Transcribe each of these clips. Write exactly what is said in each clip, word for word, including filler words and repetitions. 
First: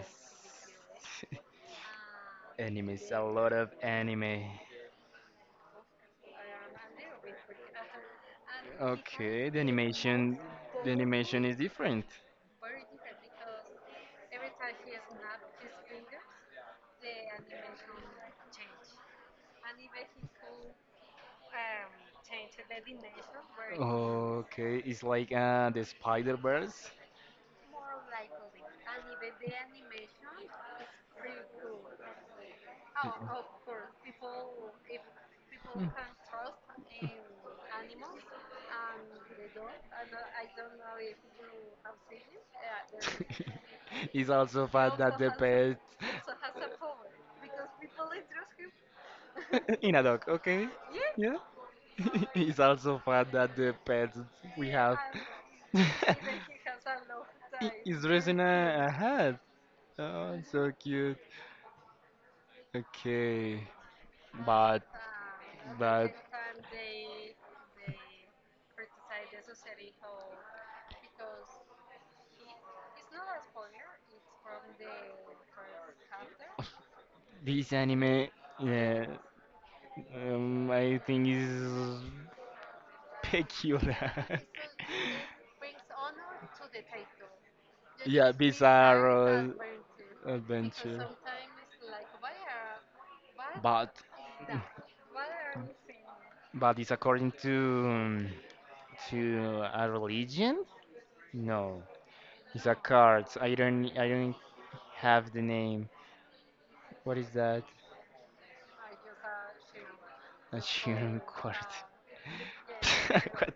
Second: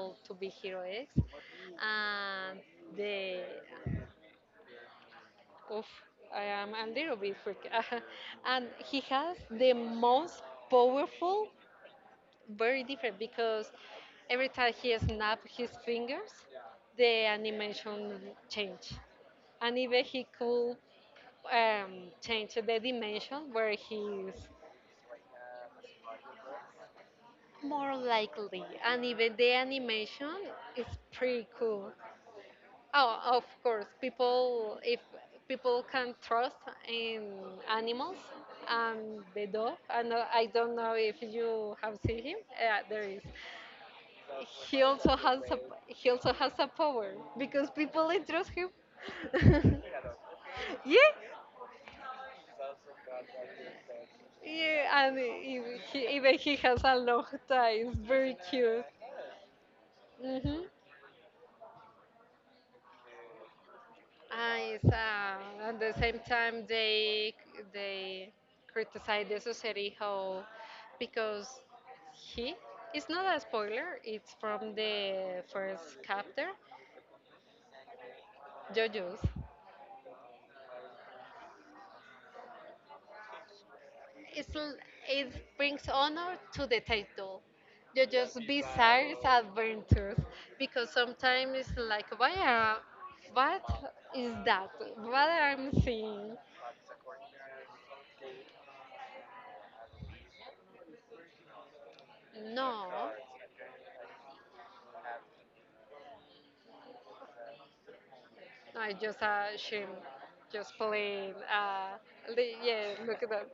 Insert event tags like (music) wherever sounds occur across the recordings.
called To Be Hero X, and Animes, a the lot of anime. oof, I am a little bit freak. (laughs) And he has Okay, the the animation, most the animation powerful, is different. very different because every time he snapped his fingers, the animation changed, and even he could um, um, change the dimension where he is. Okay, it's like uh, the Spider-Verse. More likely, and even the animation is pretty cool. Oh, of course, people if people can trust in animals and the dog. And uh, I don't know if you have seen him. Yeah, there is. (laughs) It's also He fat also that the has a pet he also has a power because people trust him. (laughs) (laughs) in a dog, okay? Yeah, Yeah. (laughs) It's also fat that the pets we have yeah, and he, he, even (laughs) he has a long tie. It's is very dressing cute. a, a hat. Oh, it's hmm so cute. Okay, And but it's, uh, at the but same time, they they criticize the society how, because he it's not a spoiler. It's from the first chapter, this anime, yeah, JoJo's. um, I think is peculiar. It's l- (laughs) it brings honor to the title. Yeah, JoJo's bizarre bizarre adventures, because adventure. sometimes it's like why are what But is that? What I'm seeing? but it's according to um, to a religion? No, it's a No. card. I don't I don't have the name. What is that? No, it's just a shame. A Just Shirin playing. card. Uh, li- yeah, (laughs) look at that. What?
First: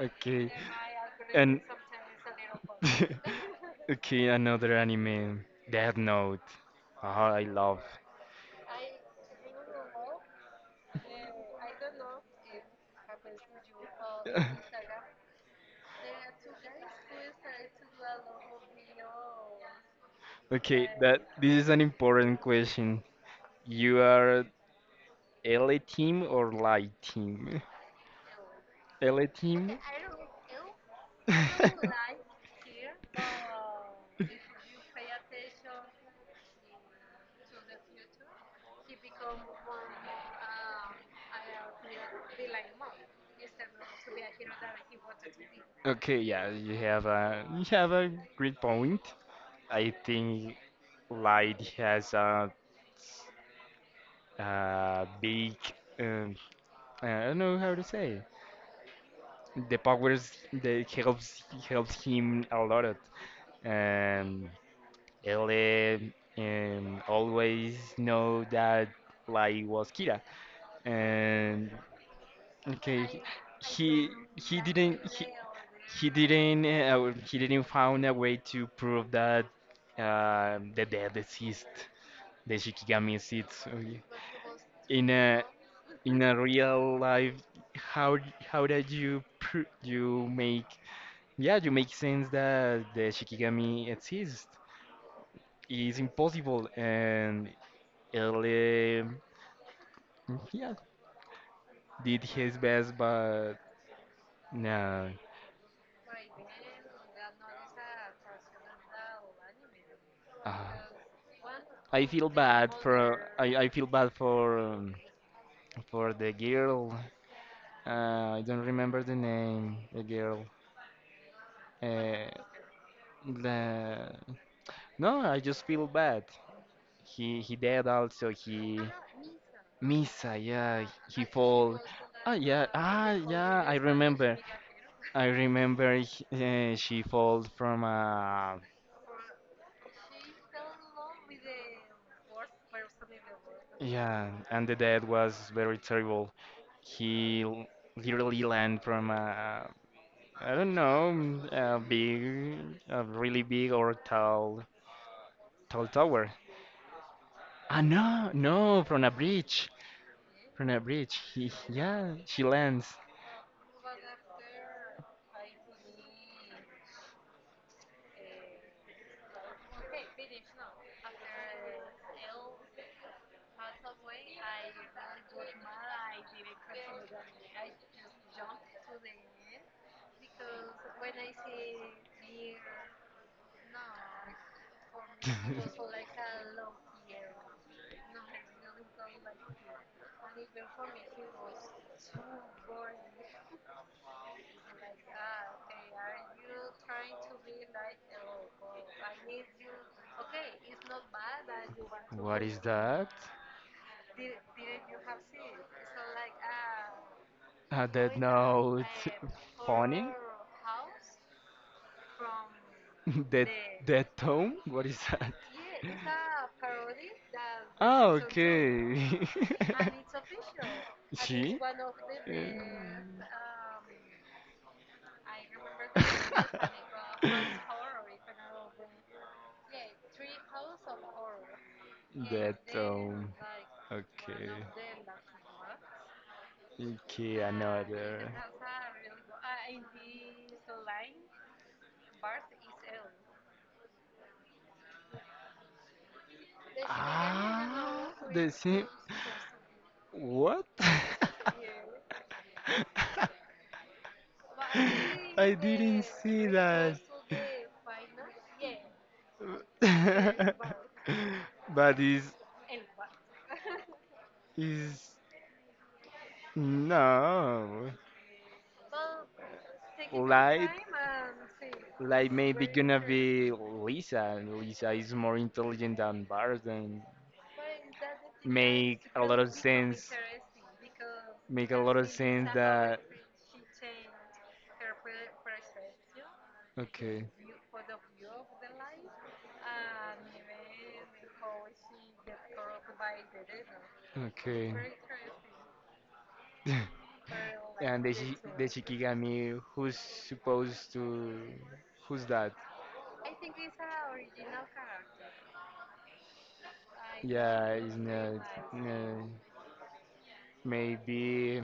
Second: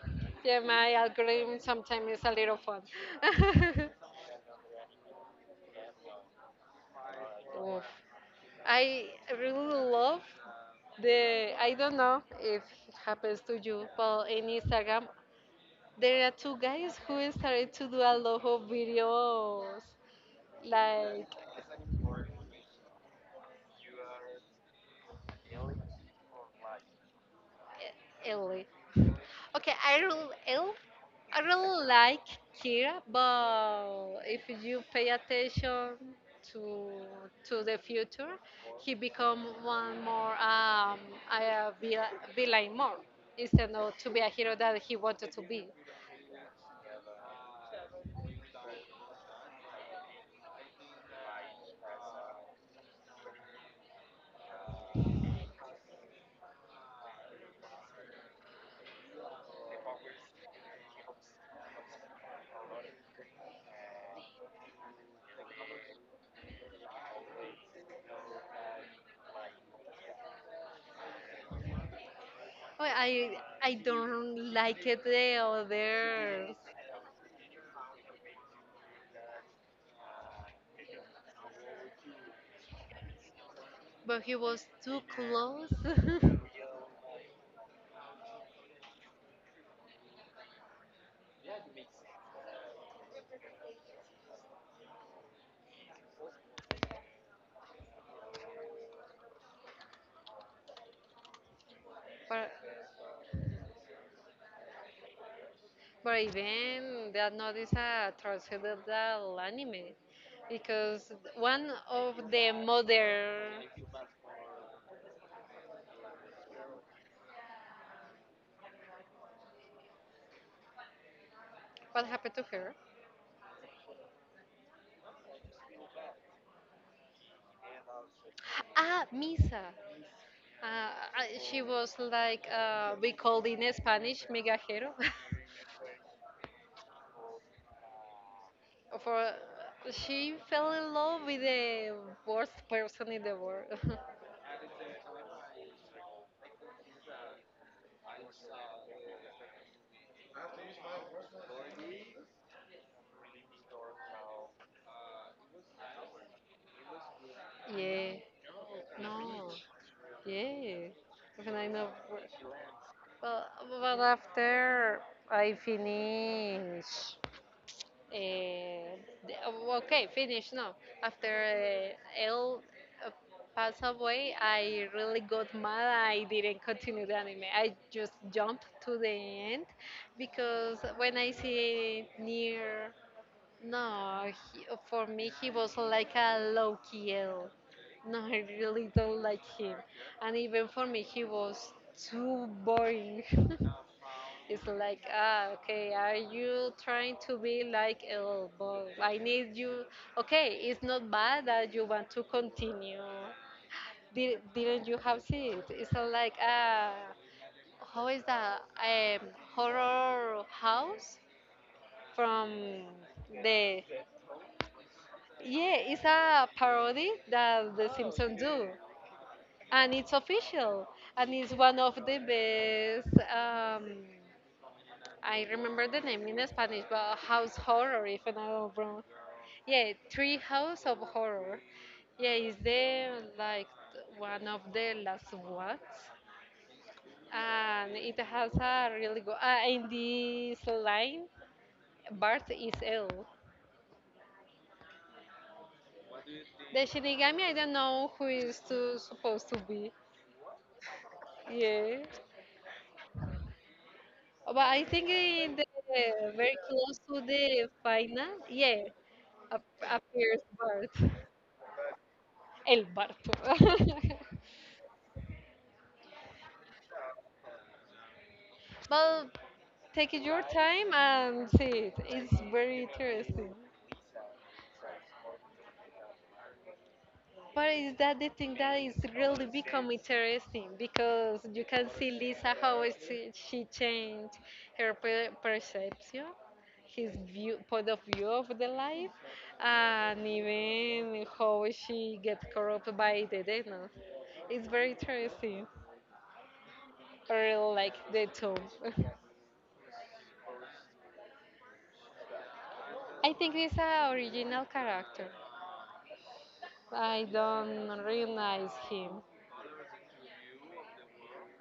Okay. Yeah, my And algorithm sometimes is a little fun. (laughs) (laughs) okay, another anime, Death Note. Ah, I love. Oof. I really love the. I don't know if it happens to you, but in (laughs) Instagram, there are two guys who started to do a lot of videos, Okay, that like this is an important question. You are L A team or light team? Ellie. L Okay, team? I really, I really like (laughs) Kira, but if you pay attention to to the future, he become one more um a vil- villain more, instead of to be a hero that he wanted to be. Okay, yeah, you have a you have a great point. I think light has a, a big um, I don't know how to say the powers that helps helps him a lot. Um, L um, always know that light was Kira. And Oh, okay, I I he don't he like didn't it the he others, didn't uh, he didn't found a way to prove that uh, the death exists, the shikigami exists, okay. but he was too in a close. in a (laughs) real life, how how did you pr- you make, yeah, you make sense that the shikigami exists. It's impossible. And ele, yeah, did but his best but no. But even that not is a transcendental anime uh, because one I of feel the bad for mother, I, I feel bad for um, for the girl. Uh, I don't remember the name. The girl. what Uh, happened to her? the No, I just feel bad. He he dead also. He Ah, Misa. Misa. Yeah, Uh, he I- She fall. was Ah, like yeah. uh, Ah, we called yeah. in I Spanish remember. migajero. (laughs) I remember, h- uh, she falls from a, For She fell in love with the worst person in the world. yeah, and the death was very terrible. He l- literally land from a, I don't know, a big, a really big or tall, tall tower. (laughs) Ah, Yeah. no, no, from a No. bridge, from a Yeah. bridge. He, When I know. yeah, she lands. Well, but after I finish, uh, the- oh, okay, finish. No, after uh, Elle uh, passed away, I really got mad. I didn't continue the anime. I just jumped to the end because when I see near, no, he, for me he was like a low key L. No, I really don't like him, and even for me he was too boring. (laughs) It's like, ah, okay, are you trying to be like, oh, but I need you. Okay, it's not bad that you want to What is continue. that? Did, didn't you have seen it? It's not like, ah, A how dead is that? note. Um, Funny. Horror house from (laughs) Dead, the. dead tone. What is that? Yeah, it's a parody that The Ah, Simpsons do. okay. And it's official. (laughs) And it's She. one of the Yeah. best. Um, I remember the name in Spanish, but (laughs) House Horror, if I'm not wrong. Yeah, Tree House of Horror. Yeah, it's That um, the like one okay, of the last ones, okay, and it another. has a really good. Uh, in this line, Bart is ill. The Shinigami, I don't know Ah, who the is same. to, supposed to be. What? (laughs) Yeah, but I think in I the didn't see very that. close to the final, yeah, ap- appears (laughs) Bart. But is El barco. (laughs) is no. Well, take it Taking your my like time time and see it. and like It's maybe very waiting gonna for be interesting. Lisa. Lisa is more intelligent than Bart and But is that the but Lisa thing that is make a lot really just of become become sense. Interested interesting, because you make a because can lot of Lisa see is sense Lisa a how is that she she changed her per- perception, favorite. his Okay, view point of view of the life, and even how she get corrupted by the demons. It's okay. very Very interesting. (laughs) girl, I really like like and the the shi- tone. the gentle (laughs) Shikigami, who's supposed to, who's that? I think he's an original character. I, I yeah, don't. don't Isn't, recognize Uh, him. maybe.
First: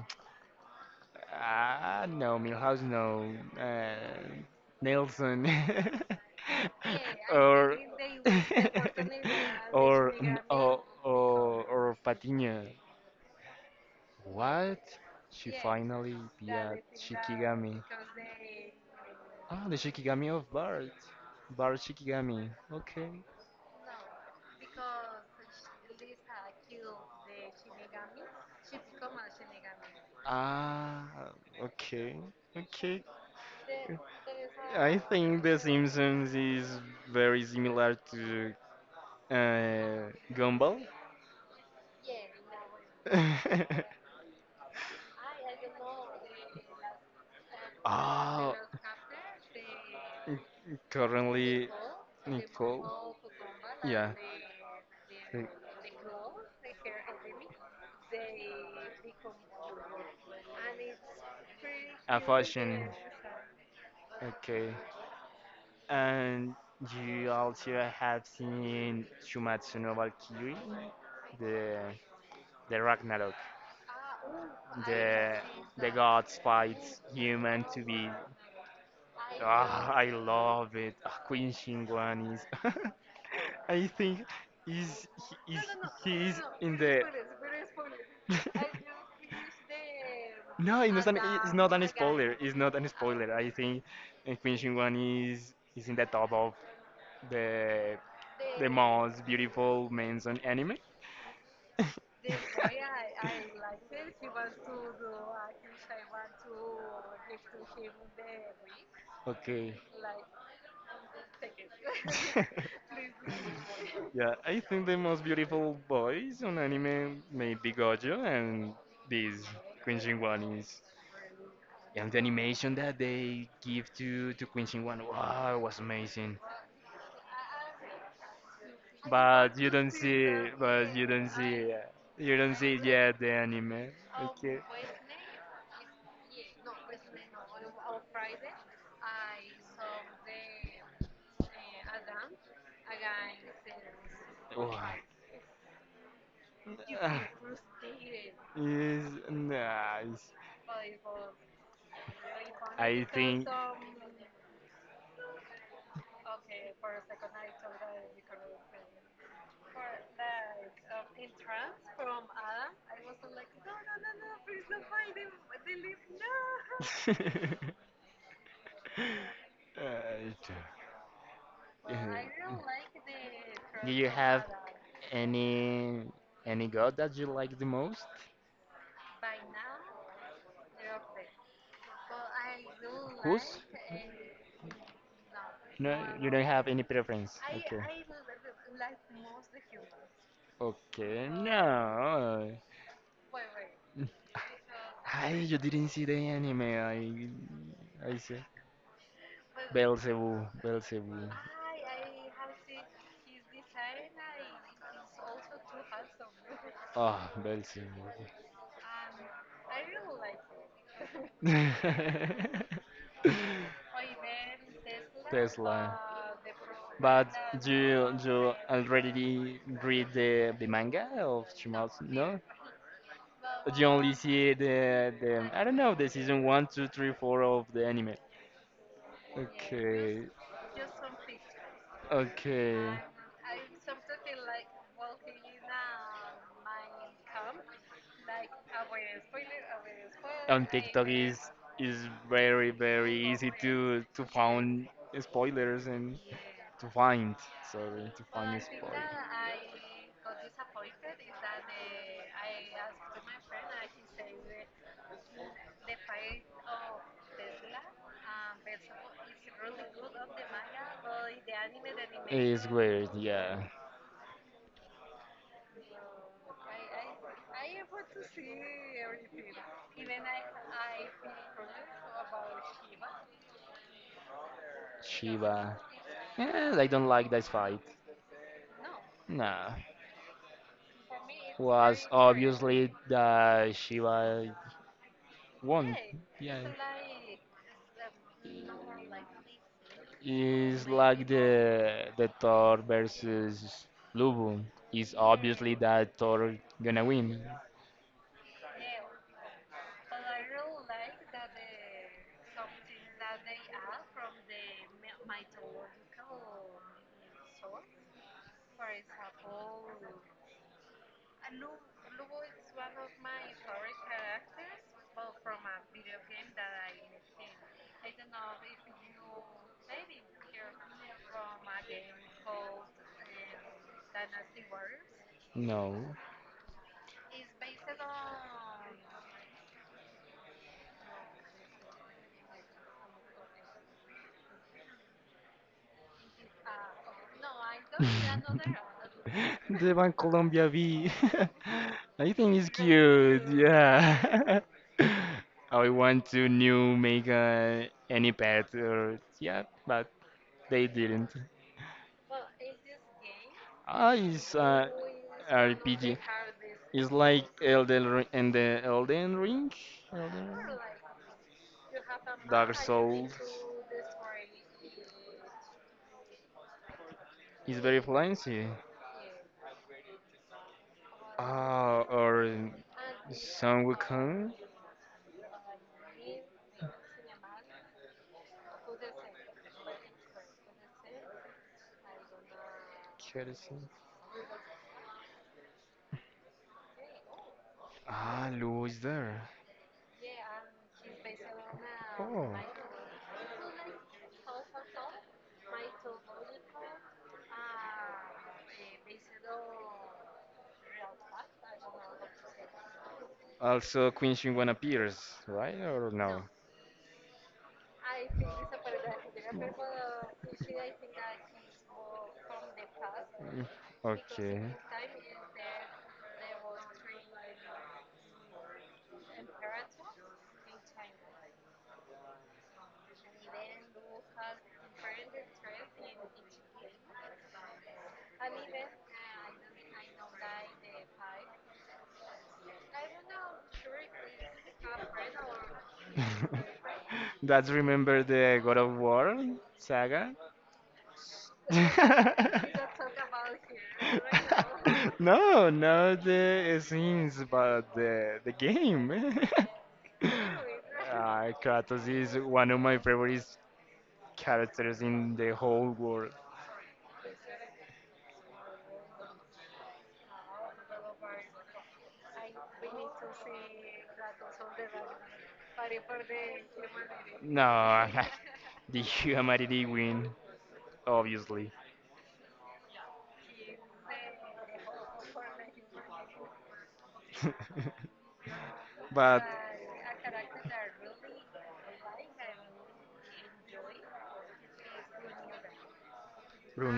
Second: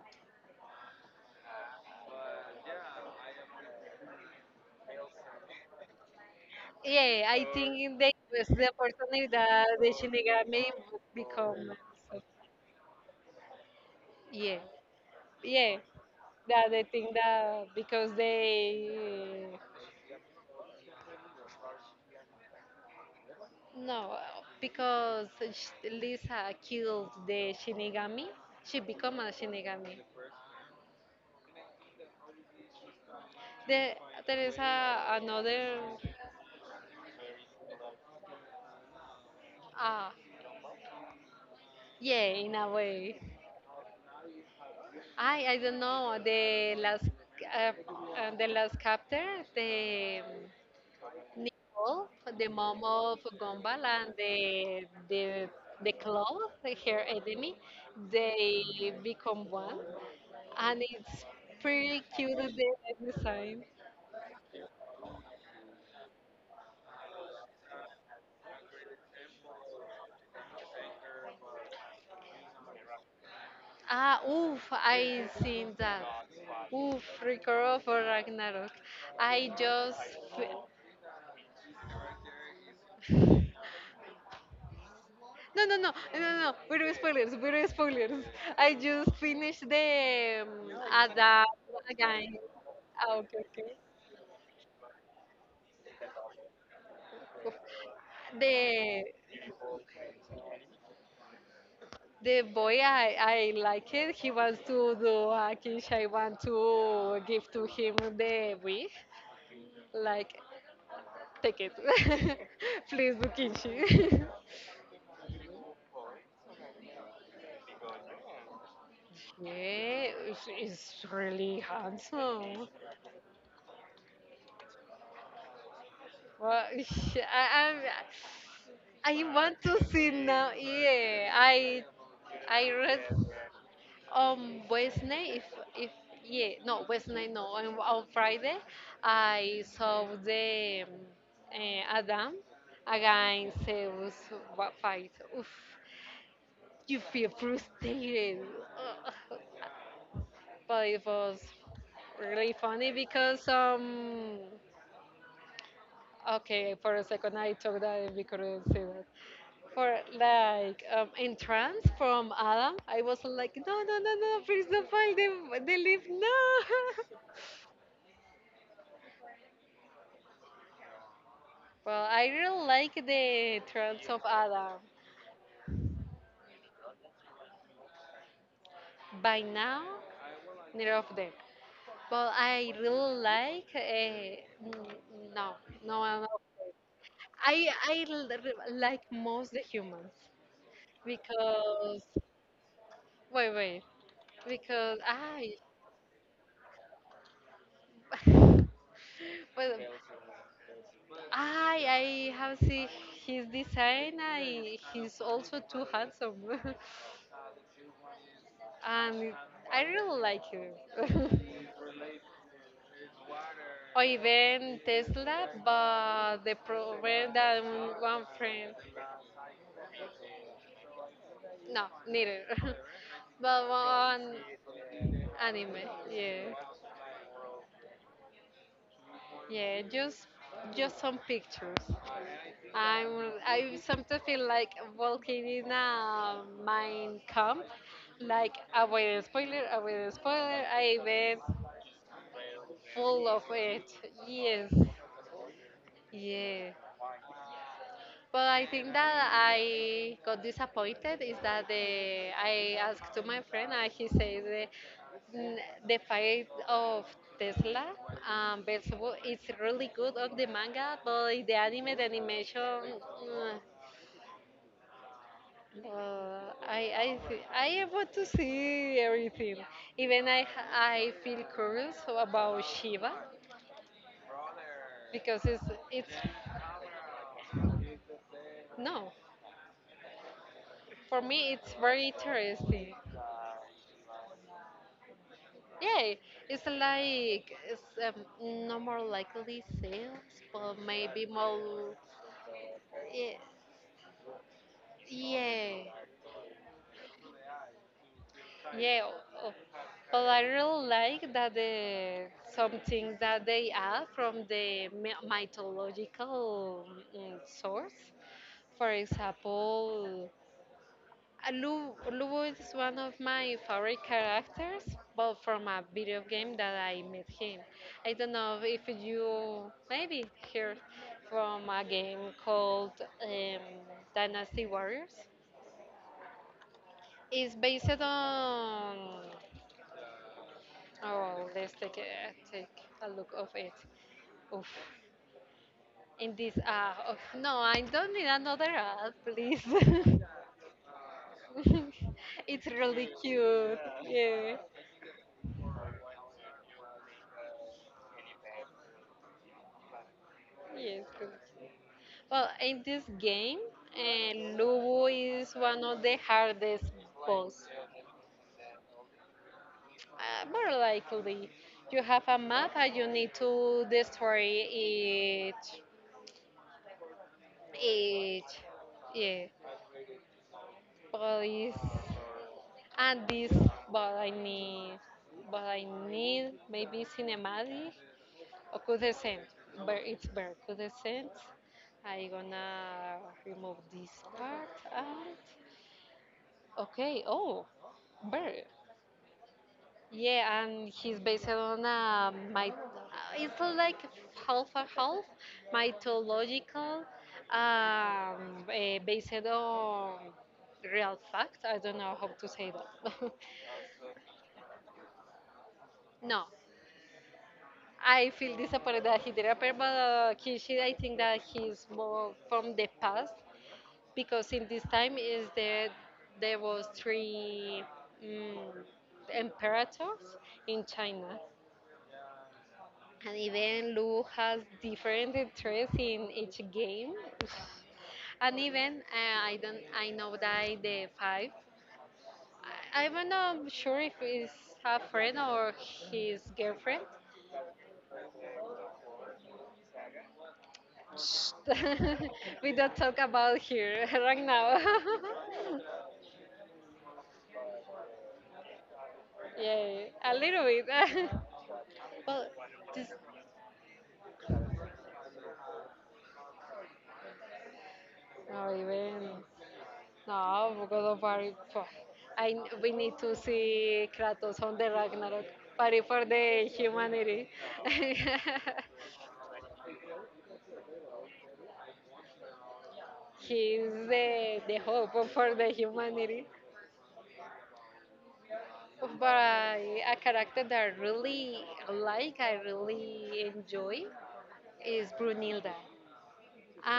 Ah, no, Milhouse, no. Uh, Nelson. Yeah, (laughs) I or think they was the (laughs) opportunity that the or Shinigami or would or become. or Patiño. Yeah, What? She yeah. finally be That at I think that Shikigami. because they Ah, the Shikigami of Bart. Bart Shikigami. Okay. no, because sh- Lisa killed the Shinigami, she become a Shinigami. Ah, okay. Okay. There there is I a, think The another Simpsons is very similar to uh, ah Gumball. yeah, in a way. (laughs) I I don't know the last uh, uh, the Oh, last chapter, the currently Nicole, the mom Nicole. of Gumball, Yeah, and the the the- the claw, her enemy, they become one, and it's pretty a cute the fashion. design. Okay, and you also have seen Shumatsu no Valkyrie, the the Ragnarok, Ah, oof, I the seen the that. gods fight Oof, Record human to of be. Ragnarok. I Ah, just I f- love it. Ah, Queen Shinguan is. (laughs) I think is he No, is no, no, he no, no. is no. in We're the. spoilers. We're spoilers. I (laughs) just finished the um, No, it's not an Ada (laughs) it's not an spoiler. again. It's not an Ah, spoiler. okay, I okay. think uh, Queen Shinguan is is in the top of Oof. the The the most beautiful men's on anime. the boy I I like it. He wants to (laughs) do a kiss. I want to give to him the wig. Okay. Like, take it. (laughs) (laughs) Please do kinshi. Yeah, (laughs) I think the most beautiful boys on anime may be Gojo and this Queen Yeah, Shin-wan it's, is. it's really And the handsome. animation that they give to to Queen Shin-wan, wow, was amazing. Well, (laughs) I, I'm, I But want you to don't see see, now. but you don't Yeah, see, uh, I you don't I see yet read the anime. Okay. on Wednesday. If if yeah, no Wednesday, no on, on Friday, I saw the um, eh, Adam against Zeus wa- Wow. fight. Oof, you Ah, feel frustrated. it's Ugh. nice. But it was really funny I because think. um. Okay, for a second I thought that we couldn't see that. For like um, entrance from Adam, I was like, no, no, no, no, please don't find them. They they leave no. (laughs) (laughs) Uh, Well, yeah. I really like the Do entrance you of have Adam. any any god that you like the most? By now, neither of them. Well, I really Who's? like. Uh, no, no, No, no. no. you don't have any preference. I Okay. I l- r- like most the humans Okay. because No. wait, wait, (laughs) because Ay, I you didn't see the anime. I I see. (laughs) well, Beelzebub, Beelzebub. I I have seen his design. I, he's also too handsome, (laughs) Ah, Belgium. and I really like him. (laughs) (laughs) Or even Tesla, Tesla. but the But problem that you one you friend, already read the, the manga of no, Chimaos? neither. No? (laughs) But You only one see the, the I don't anime, know, the season yeah, one, two, three, four of the anime. yeah, just Okay. just some pictures. Okay. I'm I sometimes feel like walking in a mind camp. Like avoid the spoiler, avoid the spoiler. I was Is very full very of it. to Yes, find spoilers and yeah. to find, sorry, to But I spoilers. think that I got disappointed is that the, I asked to my friend and he says the, the fight of Tesla um, versus Wo- it's really good on the manga, but in the anime, the animation. Weird, mm, yeah. Uh, I I thi- I want to see everything. Even I I feel curious about Shiva because it's Does. it's Yeah, I don't like that fight. no, Nah. for me it's very Was obviously interesting. that Shiva won. Yeah, Yeah, it's like it's um, no more likely sales, but it's maybe like more. the the Thor Yeah, versus Lubu. It's obviously yeah. that Thor gonna win. Yeah, o- but I really like that the some things that they add from the mi- mythological mm, source. For example, uh, Lu, Lu is one of my favorite characters, but from a video game that I met him. I don't know if you maybe heard from a game called um, Dynasty Warriors. No. It's based on. Oh, let's take a, take a look of it. Oof. In this uh, of, no, I don't need (laughs) another ad, please. The one (laughs) Colombia V. (laughs) I think It's it's really cute. cute. Yeah, Yeah. (laughs) I want to new make uh, any pet or yeah, but they yes. didn't. Good. Well, in this game, Ah, uh, it's uh, Lubu is one of R P G. the hardest It's like boss. Elden Ring and the Elden Ring. Uh, Elden more Ring? likely, you have a map Dark and you Souls. need to destroy each It's very each. fancy. Yeah, Police. Ah, or And this Sun but I Wukong. need but I need maybe cinematic or Kudescent. But it's very Kudescent. I gonna remove this part out. Okay, oh Ah, bird. Lu is there. Yeah, and he's based on uh, Oh. my uh, it's like half a half mythological um eh, based on real fact. I don't know how to say that. Also, Queen Shinwan appears, right? Or (laughs) no? No, I feel disappointed that he didn't appear, but uh, Kishida, I think that he's more from the past Mm, because okay. in this time is that there was three mm emperators in China, and even Lu has different interests in each game, (sighs) (laughs) and even uh, I don't I know that the five I, I'm not sure if he's a friend or his girlfriend. (laughs) That's remember the God of War saga? (laughs) Shh. (laughs) We don't talk (laughs) about here (laughs) right now. No, not the scenes, but the the game. (laughs) (laughs) Yeah, a little bit. (laughs) Uh, Kratos is Well, one of my this favorite characters in the whole world. no even no God of War. Pff, I we need to see Kratos on the Ragnarok party for the humanity. No, (laughs) (laughs) the humanity win, obviously. He's the the hope for the humanity. (laughs) But But I, a character that I really like, I really enjoy, is Brunilda.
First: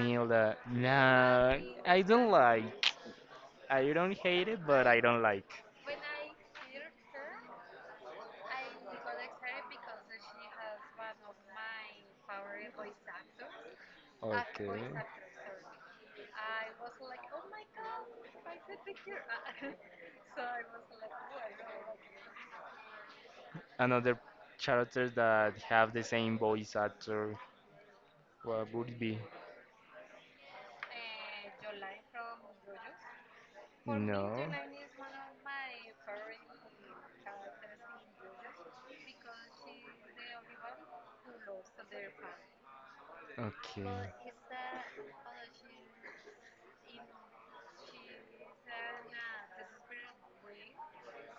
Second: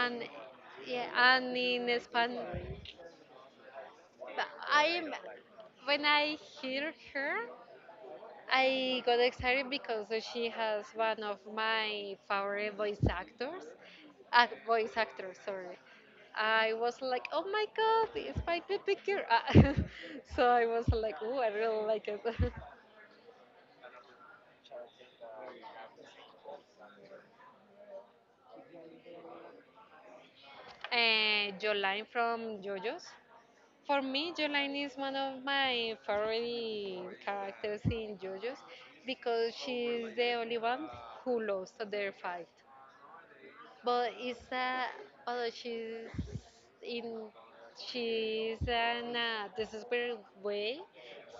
And yeah, and Nah, in I don't like. Spanish, I don't hate it, but I I don't like. when I hear her, I got excited because she has one of my favorite voice actors, uh, Okay. voice actors. Sorry, I was like, oh my god, it's my baby girl. Ah, (laughs) so I was like, oh, I really like it. (laughs) Another characters that have the same voice actor. What would it be? Uh, Jolene from JoJo's. For me, No. Jolene is one of my favorite characters in JoJo's because she's the only one who lost their fight. Okay. But it's a but she's in she's in a desperate way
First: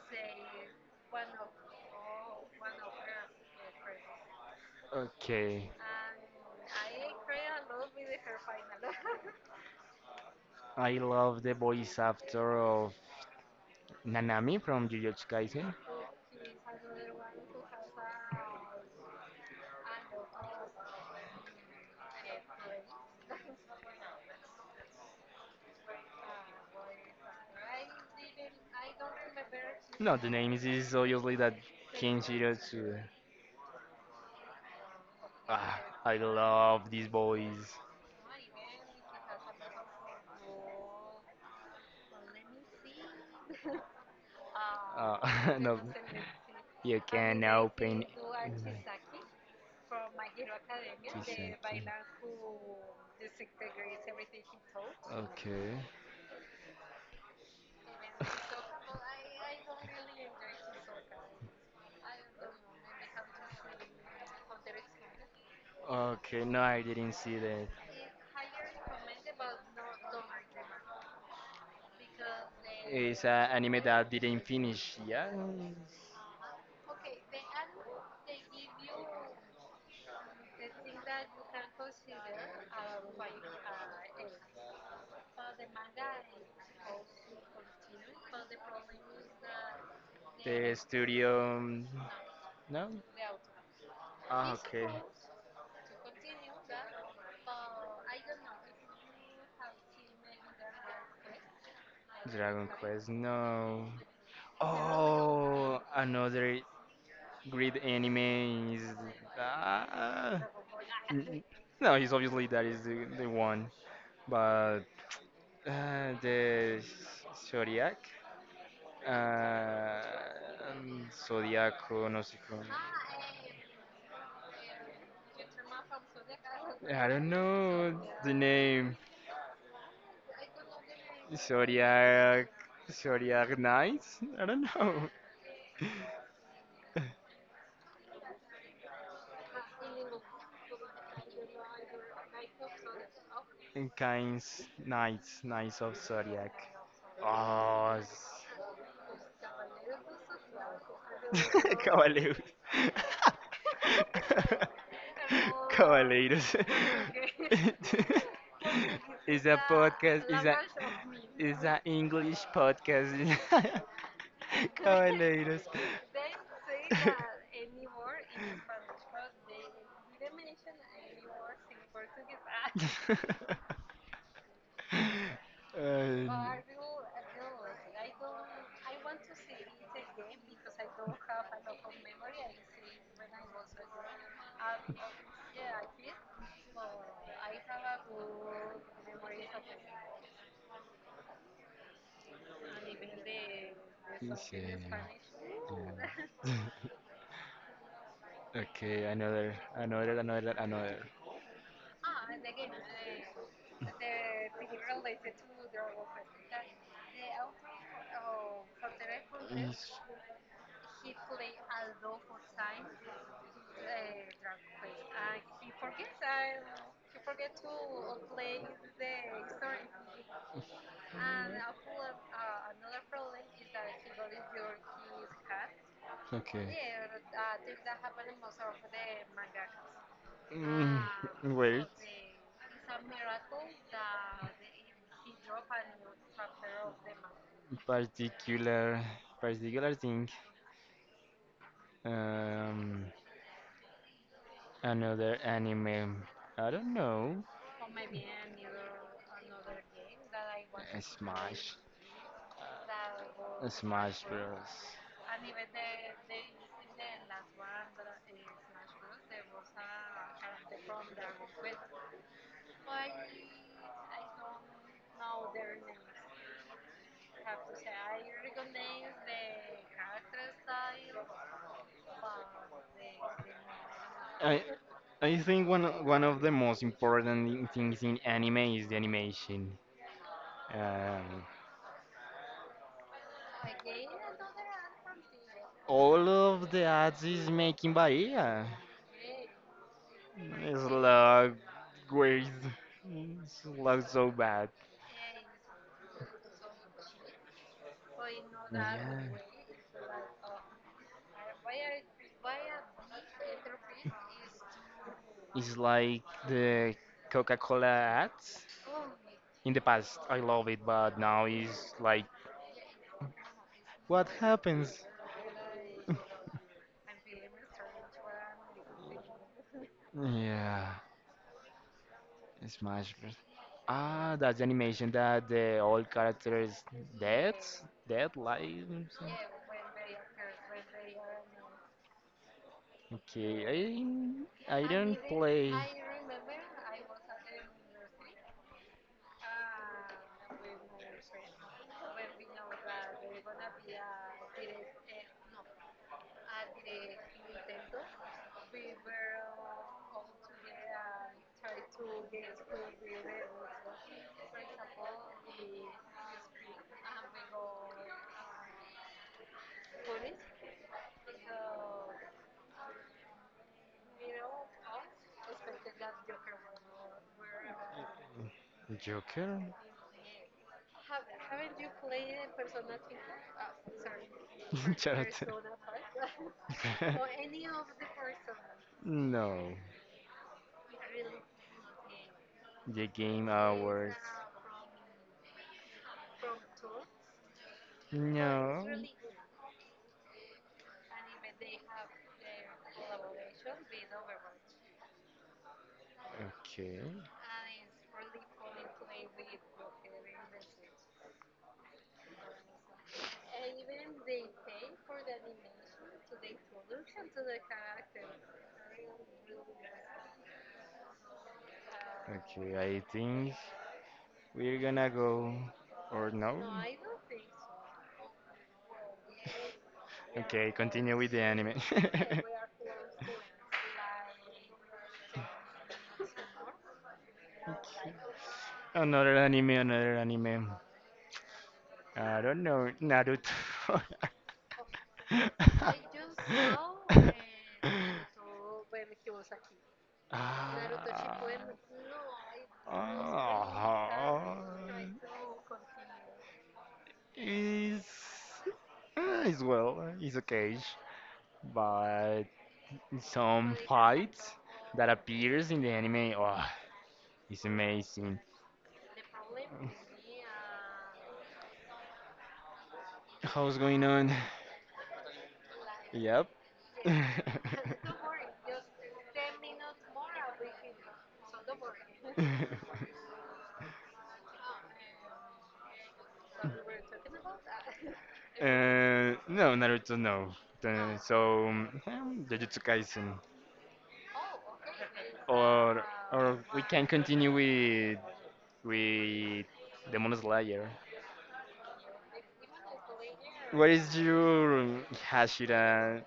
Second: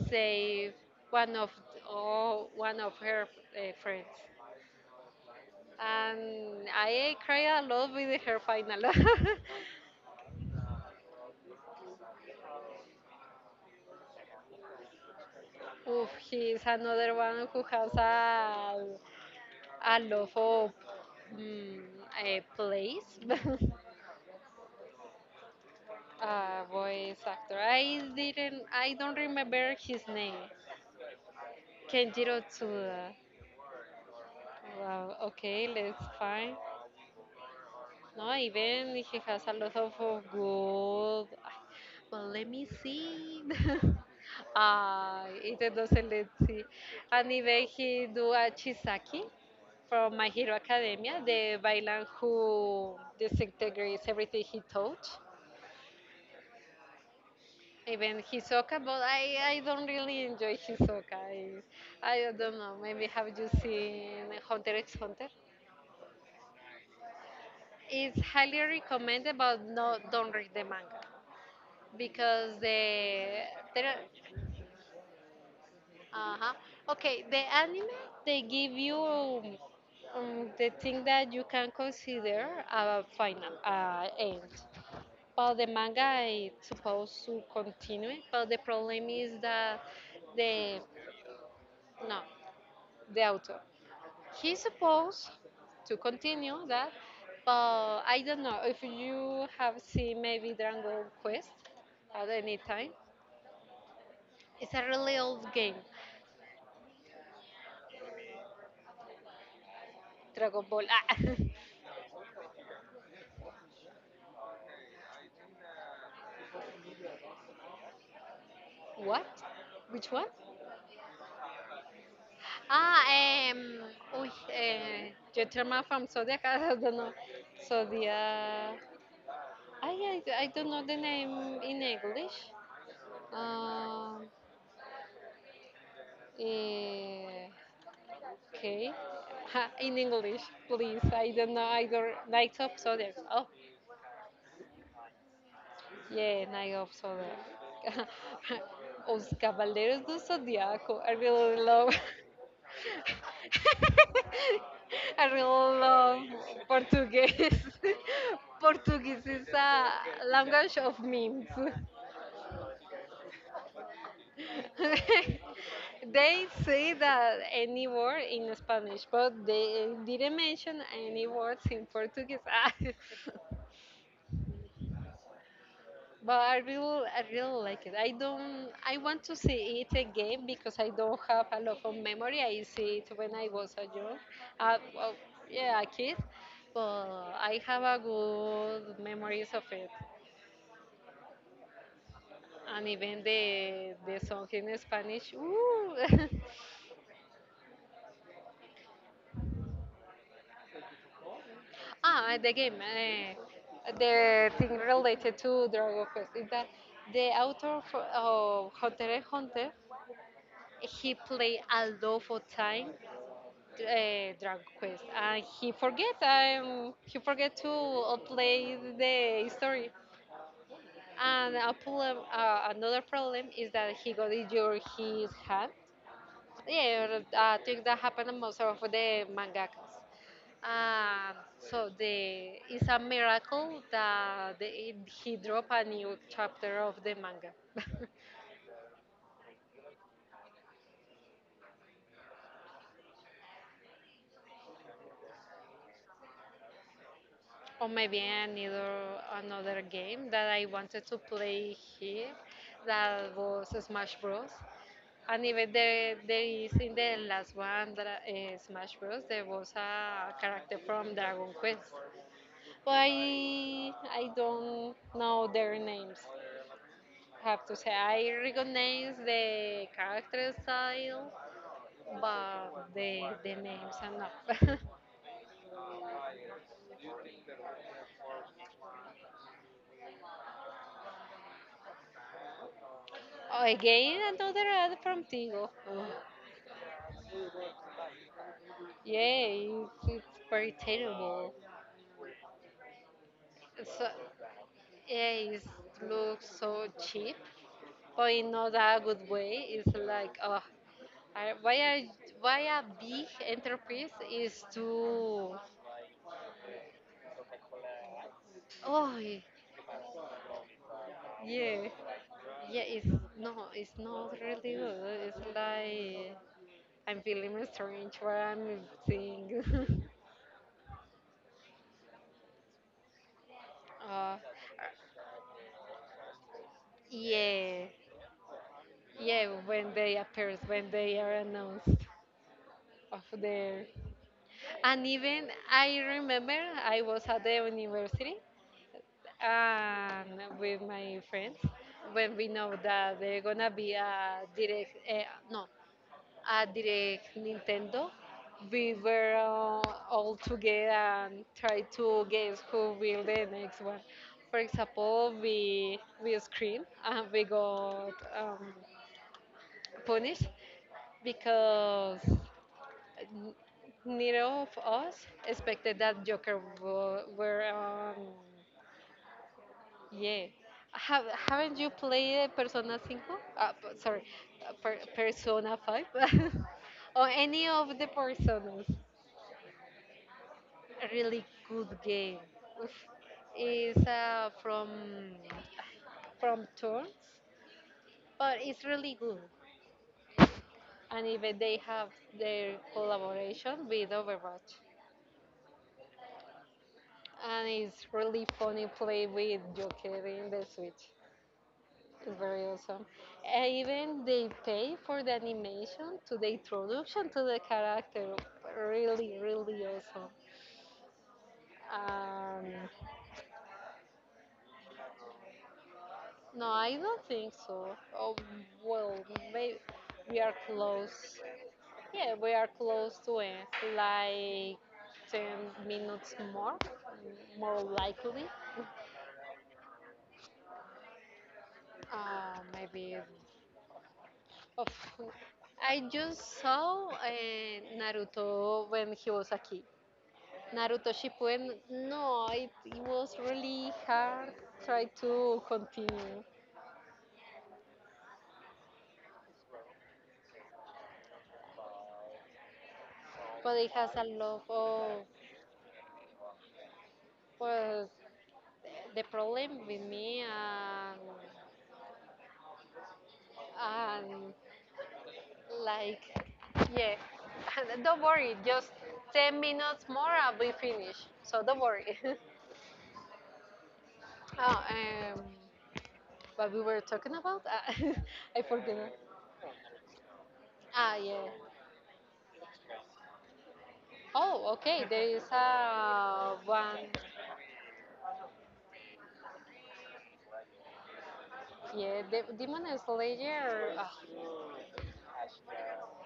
save one of oh, one of her uh, friends, Okay. and I cry a lot with her final. (laughs) I love the voice actor of Nanami from Jujutsu Kaisen. Oof, he is another one who has a A love of mm, a place. Uh, plays. (laughs) A voice actor. I didn't. I don't remember his No, the name. name is, is obviously that Kenjiro Kenshiro Tsuda. Tsuda. Wow. Okay, Ah, let's I find. love these boys. No, even he has a lot of, of good. Well, let me see. (laughs) Ah, Uh, (laughs) it no, doesn't let see. you And can even open. he do a Chisaki from My Hero Academia, the villain who disintegrates everything he touch. Okay. Even Hisoka, but I, I don't really enjoy Hisoka. I, I don't know. Maybe have you seen Hunter x Hunter? Okay, no, I didn't see that. It's highly recommended, but no, don't read the manga. because It's the an anime there. that didn't finish. Yeah. Uh-huh. Okay, the anime, they give you um, the thing that you can consider a final, uh, end, but the manga is supposed to continue, but the problem is that The the studio. um, no, No. the author, Ah, he's okay. supposed to continue that. But I don't know if you have seen maybe Dragon Quest at any Dragon time. Quest, no. It's a really old game. Oh, another great anime is. Ah. Dragon Ball. Ah, N- (laughs) No, he's obviously that is the, the one. But uh, the Zodiac? what? Uh, Which one? um, Zodiaco, no sé cómo. Ah, um, uy, eh, Gentleman from Zodiac. (laughs) I don't I know. don't know the Zodiac. name. I, I, I don't know the name in English. Zodiac. Zodiac Knights? Um, I don't know. (laughs) eh, okay. (laughs) In English, please. I don't know. I don't. Knights of Zodiac. Oh, And Kinds Knights, Knights of yeah, Zodiac. Night of Solar. Oh, s- (laughs) Os Cavaleiros do Zodiaco. I really (laughs) love. Cavaleiros. (laughs) I (laughs) really love Cavaleiros. Portuguese. (laughs) (laughs) Portuguese is It's a a podcast. It's a language of memes. it's an English podcast. (laughs) Cavaleiros. (laughs) They say that any word in Spanish, but (laughs) they didn't mention any words in Portuguese. (laughs) Ah. (laughs) Ay, But I no. really, I really like it. I don't. I want to see it again because I don't have a lot of memory. I see it when I was a young, uh, well, yeah, a kid. But I have a good memories of it, and even the the song Say, in Spanish. Ooh. (laughs) (laughs) yeah. (laughs) Okay, another, another, another, another. Ah, the game. Eh, (laughs) the thing related to Dragon Quest is that the author of, of Hunter x Hunter, Is- he played a lot of time, uh, Dragon Quest, and he forget um he forget to play the story. And a problem, uh, another problem is that he got injured his hand. Okay. Yeah, I think that happened in most of the mangakas. And so (laughs) the it's a miracle that the, he dropped a new chapter of the manga. the, (laughs) Particular, particular thing. Um, another anime. I don't know. Or maybe another another game that I Uh, wanted to play Smash. here, that was Smash Smash Bros. Bros. And even there, there is in the last one, that, uh, Smash Bros. There was a character from Dragon Quest. But I, I don't know their names. I have to say I recognize the character style, but the the names are I not. I think one o- one of the most important things in anime is the animation. Um, (laughs) Oh, again another ad from Tigo. Oh, all of the ads is making Bahia. yeah, it's, it's very terrible. Slug weird. So, Slug so bad. yeah, it looks so cheap, but in not a Yeah. good way. It's like, oh, I- why a why a big enterprise is too? It's like the Coca-Cola ads. Oh, In the past, I love it, but now yeah, it's like, yeah. It's No, it's what not really happens? good. It's like I'm feeling strange what I'm seeing. (laughs) Yeah, Smash Bros. Ah, uh, that's the animation that the all characters dead, yeah, dead life. Or something. yeah. When they appear, when they are announced of their. Okay, I I And don't even play I remember I was at the university and with my friends when we know that they're gonna be a direct, uh, no, a direct Nintendo. We were uh, all together and try to guess who will the next one. For example, we we scream and we got um, punished because N- neither of us expected that Joker wo- were. Um, Joker Yeah. Have, haven't you played Persona five? Uh, p- sorry, uh, per, (laughs) character. Persona five? (laughs) Or (laughs) any of the Personas? No, A really good game. Oof. the Game It's Awards. uh, from, from Turns, but it's No. really good. And even they have their collaboration with Overwatch, Okay. and it's really funny play with Joker in the Switch. It's very awesome. And even they pay for the animation to the introduction to the character. Really, really awesome. Um, Okay, I think we're gonna go or no? no, I don't think so. Oh, well, maybe we are Okay, close. continue with the anime. (laughs) Yeah, we are close to it. Like ten minutes more, more likely. Another anime, another anime. I Uh, don't know, Maybe. Naruto. Of, who- I just (laughs) saw uh, Naruto when he was a kid. Naruto Shippuden, no, it, it was Ah. really hard. Ah. Try to continue, Is, ah, is, well, is okay, but some but it has a fights lot that of. appears in the anime. Oh, it's Well, amazing. the problem with me and How's going on? and like Yep. (laughs) uh, yeah, (laughs) don't worry. Just ten minutes more, I'll be finished. So don't worry. (laughs) oh, um, what we were talking about? (laughs) I forget. no, Naruto, no. Ah, The- yeah. So, um, Jujutsu Kaisen, Oh, okay. There is or a or we can one. continue with with Demon Slayer. Yeah, the Demon What Slayer. Ah, is your Hashira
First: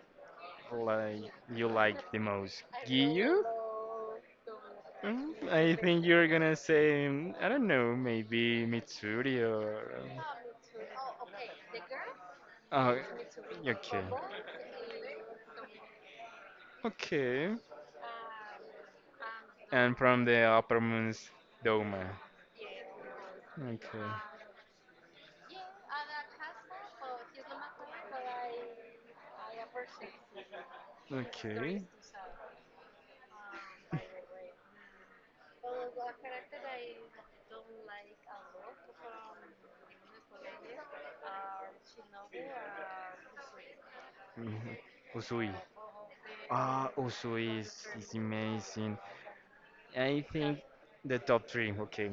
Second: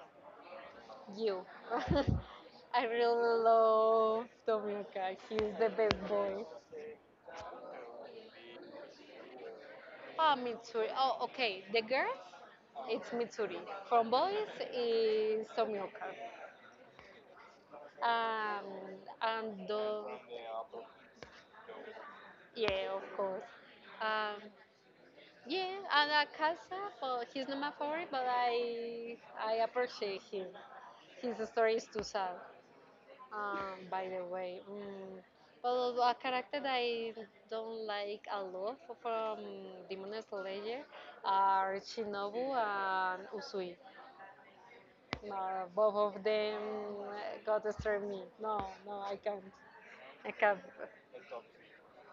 like you. you like (laughs) the most? I really Gyu? love Tomioka. He's Mm, the I best think you're boy. gonna say, mm, I don't know, maybe Mitsuri or. Ah, uh, Mitsuri. Oh, okay. The girls, Oh, it's Mitsuri. okay. From boys, is Tomioka. Okay. Um, and And the, from the uppermost moon's Doma. yeah, of course. Okay. Um, yeah, and Akasa, but he's not my favorite, but I I appreciate him. His story Okay. is too sad, um, by the way. Mm. Well, a character that I don't like a lot from Demon Slayer are Shinobu and Usui. Mhm. Usui. No, both of them Ah, Usui got is, destroy is me. No, amazing. no, I can't. I I can't. think the top three, okay.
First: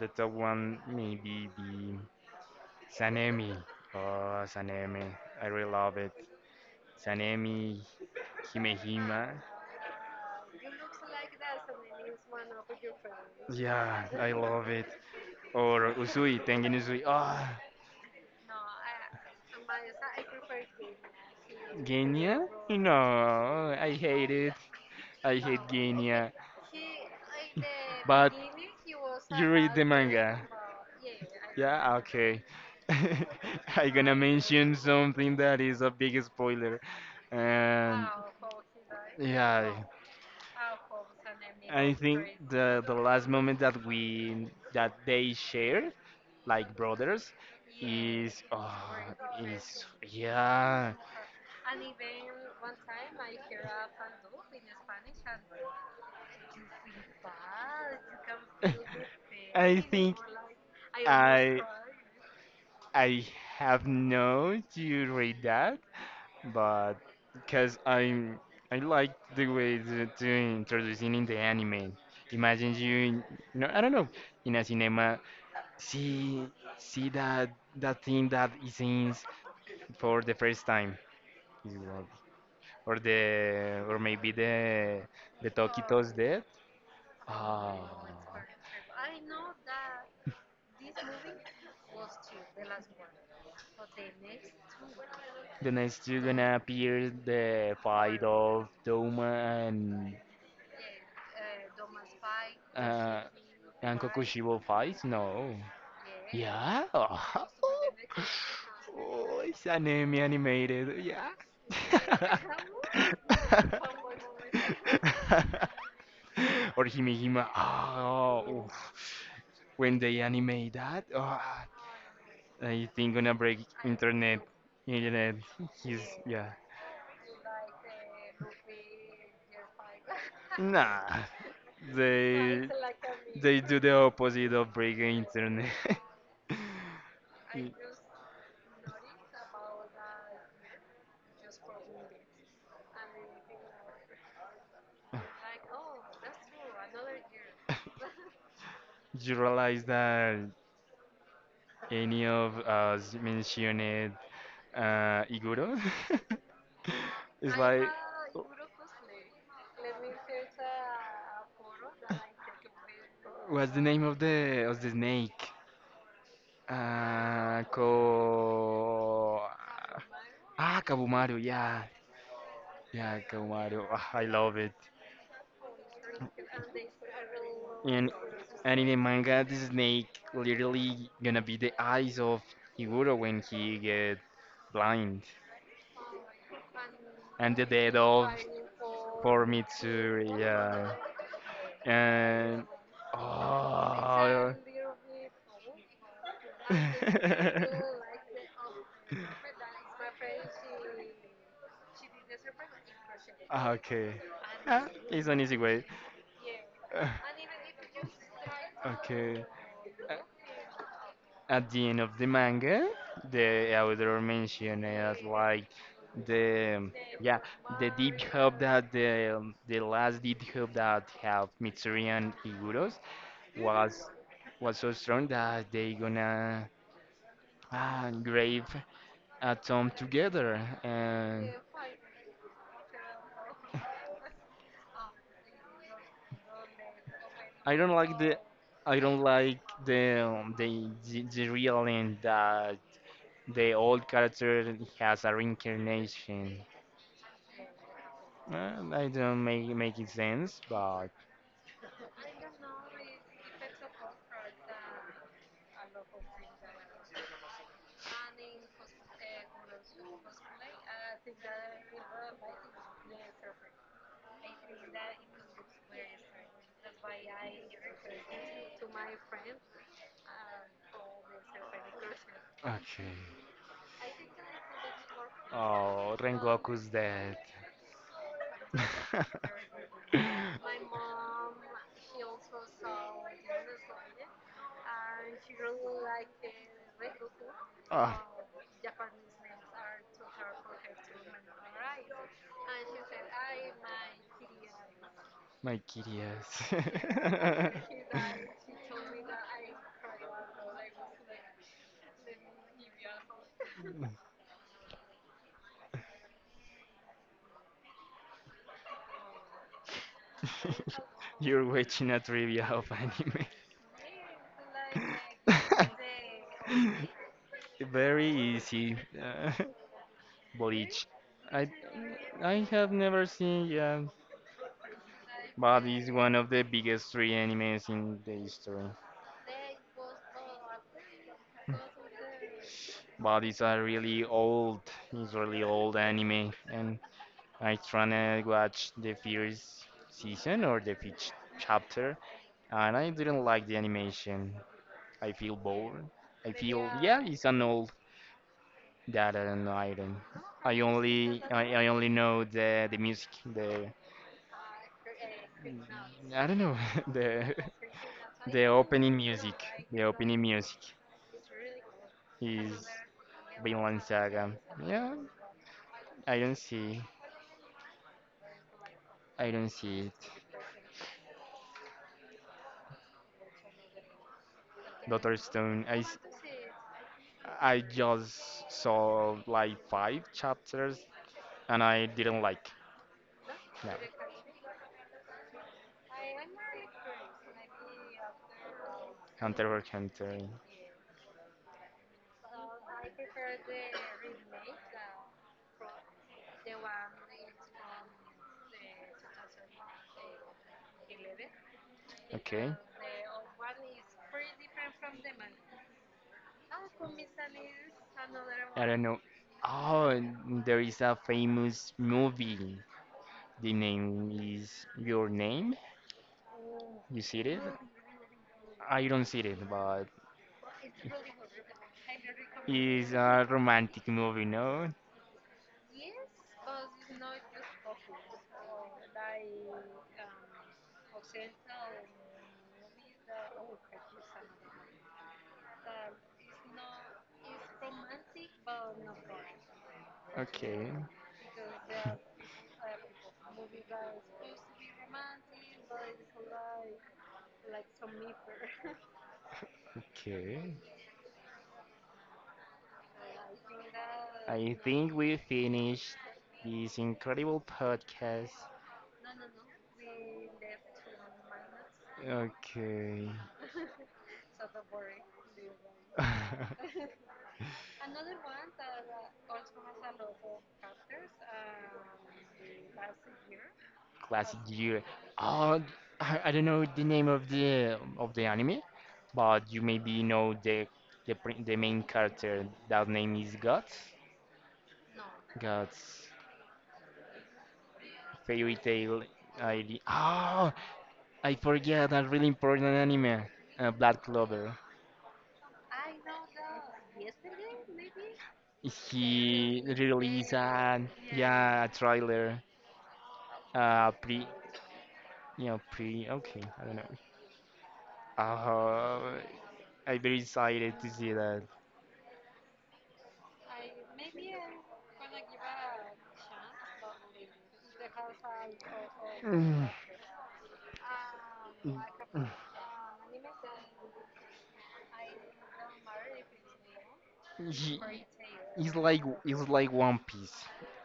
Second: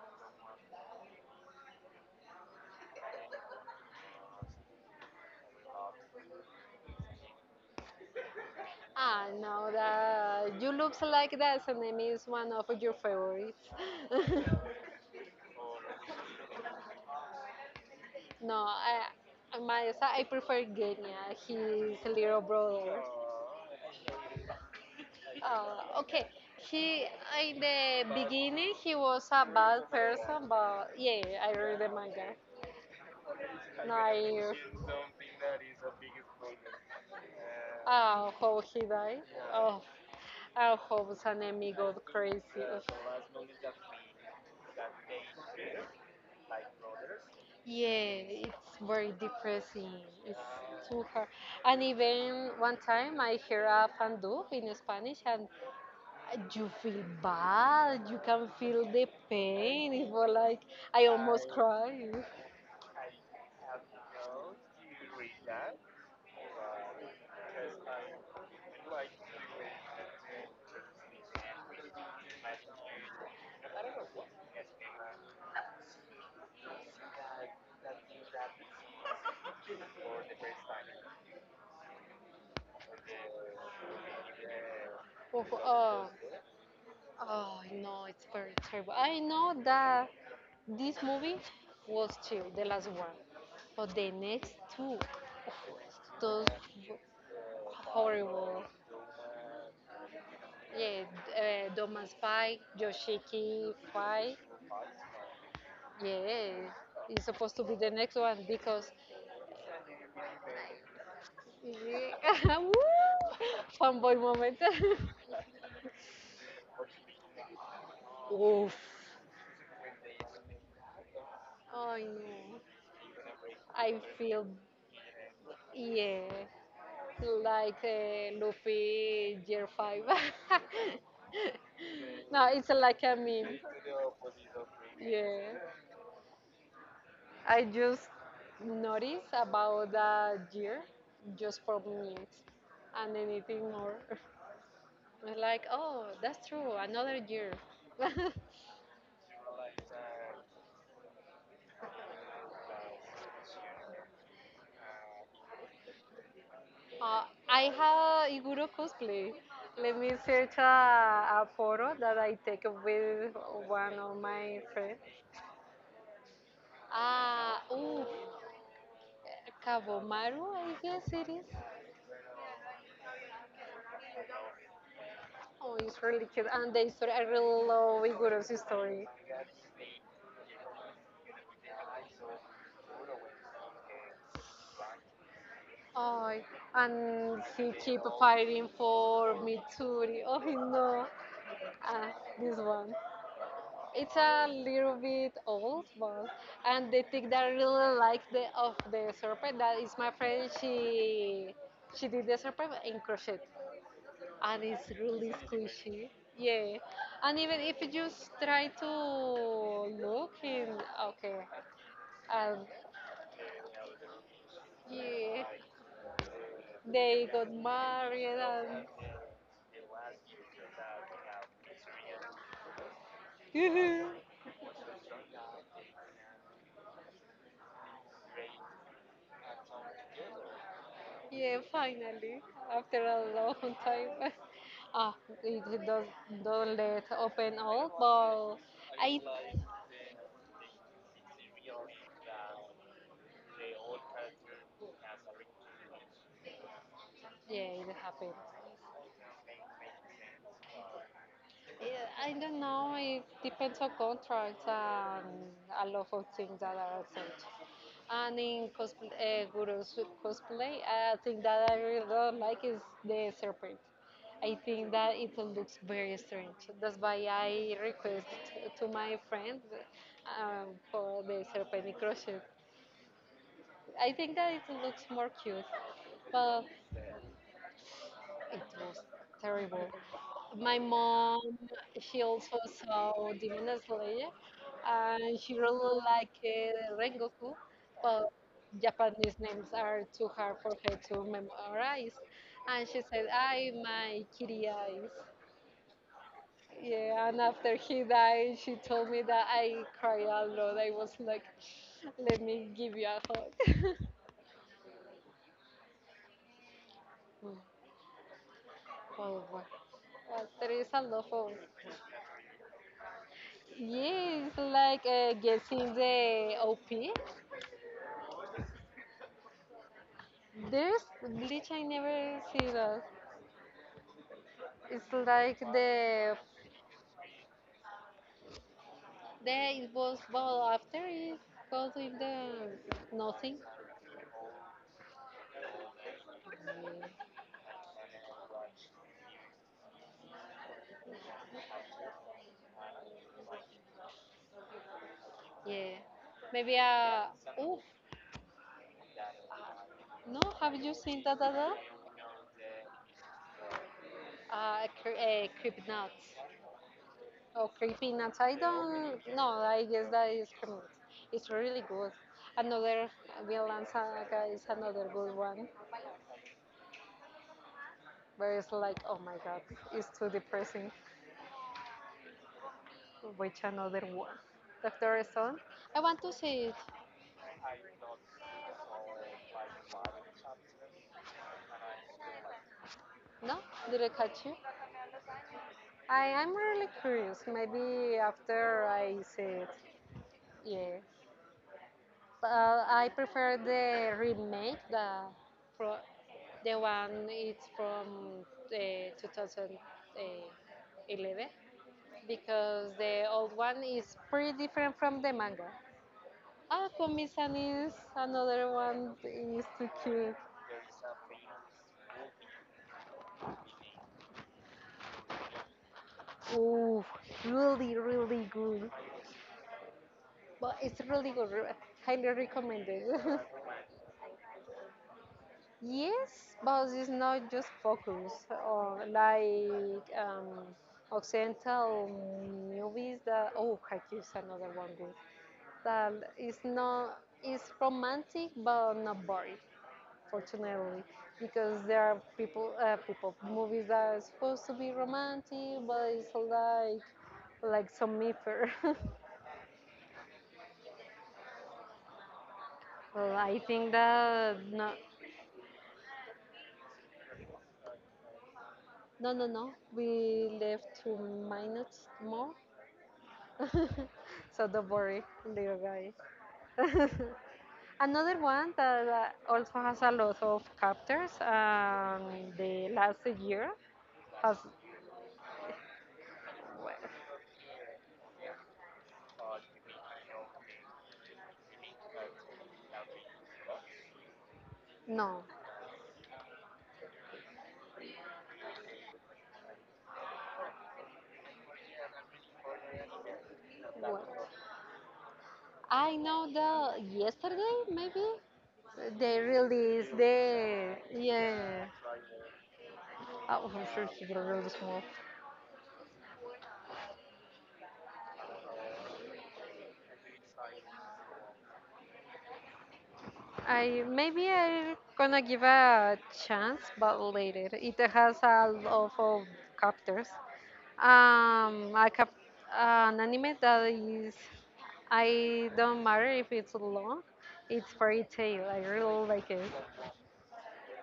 The top one maybe be Sanemi. Oh, Sanemi. I really love it. Sanemi, Himehima. Ah, no, that you looks like that, and it is one of your favorites. Yeah, I (laughs) love it. Or Usui, Tengen Usui. Ah, No, I, my, I prefer Genya, his little Genya? brother. No, I hate it. I hate Uh, okay. Genya. He In the But beginning he was a you read the bad manga. person, but yeah, I read the Yeah, manga. okay. (laughs) I'm No, gonna I mention something that is a big spoiler. And. uh, how he died. Oh, Yeah. I hope his enemy I got think crazy. the Ugh. the last moment that we that they shared like brothers is Yeah, it's oh, very is depressing. It's yeah. too hard. And even one time I hear a fan dub in Spanish, and Uh, you feel bad. You can feel the (laughs) I pain. It think was like I almost I cry. I have no to read that, but because I I like the way to, to introducing in the anime. Imagine you, in, no, I don't know, in a cinema. See, see that that thing that he sings for the first time. Is that- or the, or maybe the, Oh, the oh, Tokito's dead. oh, Ah, no, it's very terrible. I know that this movie was chill, the last one, but the next two, then you're those gonna appear the fight horrible. of Doma and Yeah, uh, Doman Spy, Uh, Yoshiki and Fight. Kokushibo fights? No. Yeah, Yeah. Oh. it's supposed to be the (laughs) next one because. (laughs) Oh, it's an anime animated. Yeah. (laughs) Yeah. (laughs) Woo! moment. Fanboy moment. (laughs) Or Himihima. Oh, Oof. oof. When they animate that, oh, I know. I think gonna break I internet. feel, Internet. He's. Yes, yeah, yeah. like uh, Luffy year five. Nah, (laughs) (laughs) No, they it's like a meme. they do the opposite of breaking Yeah. internet. I (laughs) you just notice about that year just for me, and anything more. (laughs) I'm like, oh, that's true, another year. (laughs) you realize that any of us mentioned uh, Iguro? Uh, (laughs) it's I like, have Iguro cosplay. Let me search a, a photo that I take with what's the one name of of my the of the friends. snake? Uh, Ah, ko ooh, Kabomaru, I ah guess it Kabumaru, is. yeah, yeah, Kabumaru. Ah, I love it. Oh, it's really cute. And the story, I really love And Iguro's And in the story. manga, the snake literally gonna be the eyes of Higuro when he get blind, Oh, and and the he dead keep of fighting for for Mitsuri. Mitsuri. Oh, Yeah, no. Ah, this and one. It's a oh, little bit old, but and the thing that I really like (laughs) the of the serpent that is my friend. She she did the serpent in crochet, Ah, okay, and ah, it's it's really an easy way. squishy. Yeah, (laughs) and even if you just try to okay, A- look in, okay, At the end of the and manga, the author mentioned as yeah, like the they yeah got the deep married help and. that the the last deep help that have Mitsuri and Iguros was (laughs) was so strong that they gonna ah, grave atom together. And Yeah, finally, after a long time. (laughs) Ah, it it does, don't let open I all, don't like the but I I, don't like the um, the the, the real end that the old character has a reincarnation. yeah, it happened. Uh, I don't make make it sense, but Yeah, I don't know. It depends on contracts and a lot of things that are sent. And in cosplay, uh, Guru's cosplay, I think that I really don't like is the serpent. I think that it looks very strange. That's why I request to my friend um, for the serpent in crochet. okay. I think that it looks more cute, Oh, but Rengoku's dead. it was (laughs) terrible. My mom, she also saw Demon Slayer, and she really liked uh, Rengoku, Ah, but Japanese names are too hard for her to memorize, and she said, I my kitty eyes. my kitty Yeah, and ass. after he died, she told me that I cried a lot. I was like, let me give you a hug. (laughs) Oh, wow. Uh, there is a lot (laughs) of. You're watching a trivia of anime. Yes, like uh, guessing the O P. (laughs) Very easy. Uh, (laughs) There's Bleach. I glitch, I never I see have that. never seen, yeah, It's like but it's one the of the biggest three animes in the history. the it was well after it goes in the But nothing. it's a really old, it's really old anime, and I tryna watch the first season or the first chapter, and I didn't like the animation. I feel Yeah. bored. I Maybe. feel, yeah, uh it's an Oh, old data and item. no, have I you seen that only other? I, I only know the the music, the Uh, cre- uh creep Nuts. I don't know (laughs) the Oh, Creepy Nuts. I the opening don't No, music, I the guess that opening is Creep music. Nuts. It's really good. He's Another Vinland Vinland Saga Saga. is another Yeah, good one. I don't see. But it's like, oh my I god, don't see it's too it. depressing. Which another one? Doctor Doctor Stone? Stone. I I s- want to see it. I just saw like five chapters and I didn't like. No? No. Did I catch you? I am really curious. Maybe after I see it. Hunter x Hunter. Yes. But I prefer the remake, the, pro, the one it's from uh, two thousand eleven, Okay. because the old one is pretty different from the manga. Ah, Komi-san is another I one don't know. is too Oh, cute. and there is a famous movie. The name is Your Name. Oh, You see it? really, really good. I don't see it, but But it's really good. re- Highly recommended. it's a romantic movie, no? (laughs) Yes, but it's not just focus on like um, Occidental movies that. Oh, Haikyuu is another one good. That is not. It's romantic, but not boring. Okay. Fortunately, because there are people, uh, people movies that are supposed to be romantic, but it's like like some mifer. (laughs) Okay. Well, I think that I no, think we finished this incredible podcast. no, no, no. We left two minutes more, Okay. (laughs) so don't worry, little guys. (laughs) (laughs) Another one that uh, also has a lot of chapters. Um, the last year has Classic year. Oh, I, I don't know well, the name of the of the anime, but you maybe know the the, prin- the main character. That name is Guts. no. Guts. Fairy Tail. I D. Oh, I forget a really important anime. Uh, Black What? Clover. I know the yesterday maybe they He released released the a, yeah, a yeah. trailer, Oh, I'm sure uh it's pre, really small. you know pre, okay, I don't know, uh I'm very excited to see that. I Maybe I gonna give a chance, but later. It has a lot of Mm, chapters. Um, a cap- an anime that is I don't matter if it's long. It's he, fairy tale. I it's like really like it. it's like One Piece.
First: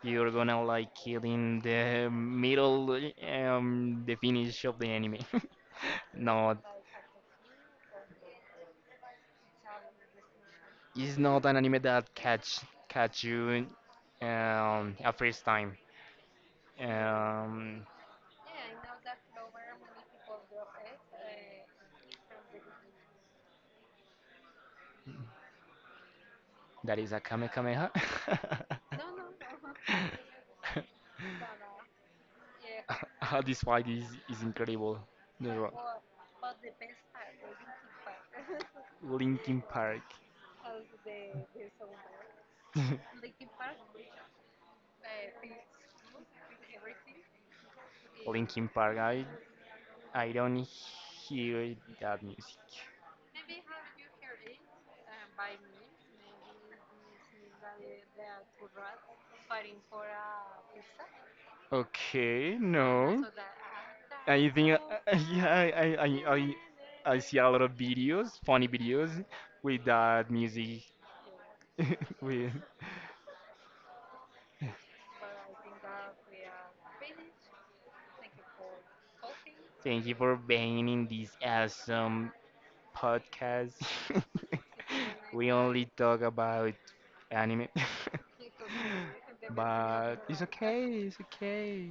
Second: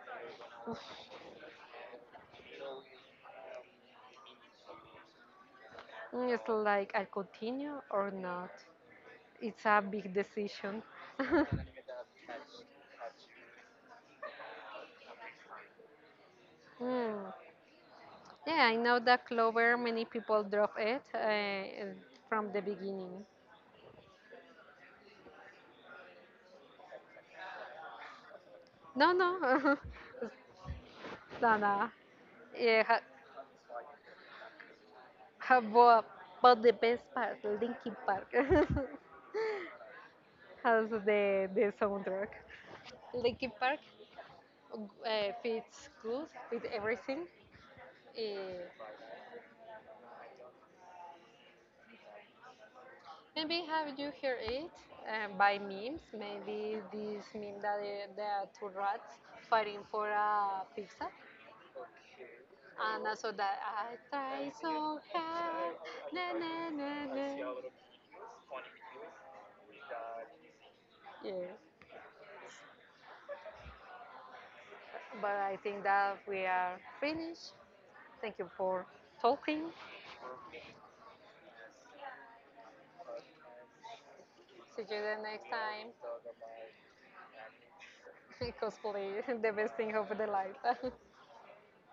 You're gonna like kill in the middle, um the finish of the anime. (laughs) Mm, it's No, like I continue or not. It's a big decision. it's (laughs) not an anime that catch catch you um a first time. Hmm. um Yeah, I know that Clover, many people drop it uh, from the beginning. That is a Kamehameha. (laughs) No, no. (laughs) (laughs) No, no. Yeah, ha, This fight is, is incredible. The ha, ro- but, but the best part, Linkin Park, (laughs) Linkin Park. has the, the soundtrack. Linkin Park uh, fits good with everything. Uh, (laughs) Linkin Park, I, I don't hear that music. Maybe have you heard it uh, by memes? Maybe this meme that uh, there are two rats fighting for a pizza. Okay, And no. also that I try I think, so uh, (laughs) yeah, I, hard. I, Na, I, I na, na, I see a na. lot of videos, funny videos, with that music. Yeah. (laughs) with, But I think that we are finished. Thank you for talking. thank you for being in this awesome podcast. See you the (laughs) next We only time. talk about anime. (laughs) (laughs) Cosplay, the best thing of but the it's okay, life. (laughs) it's okay.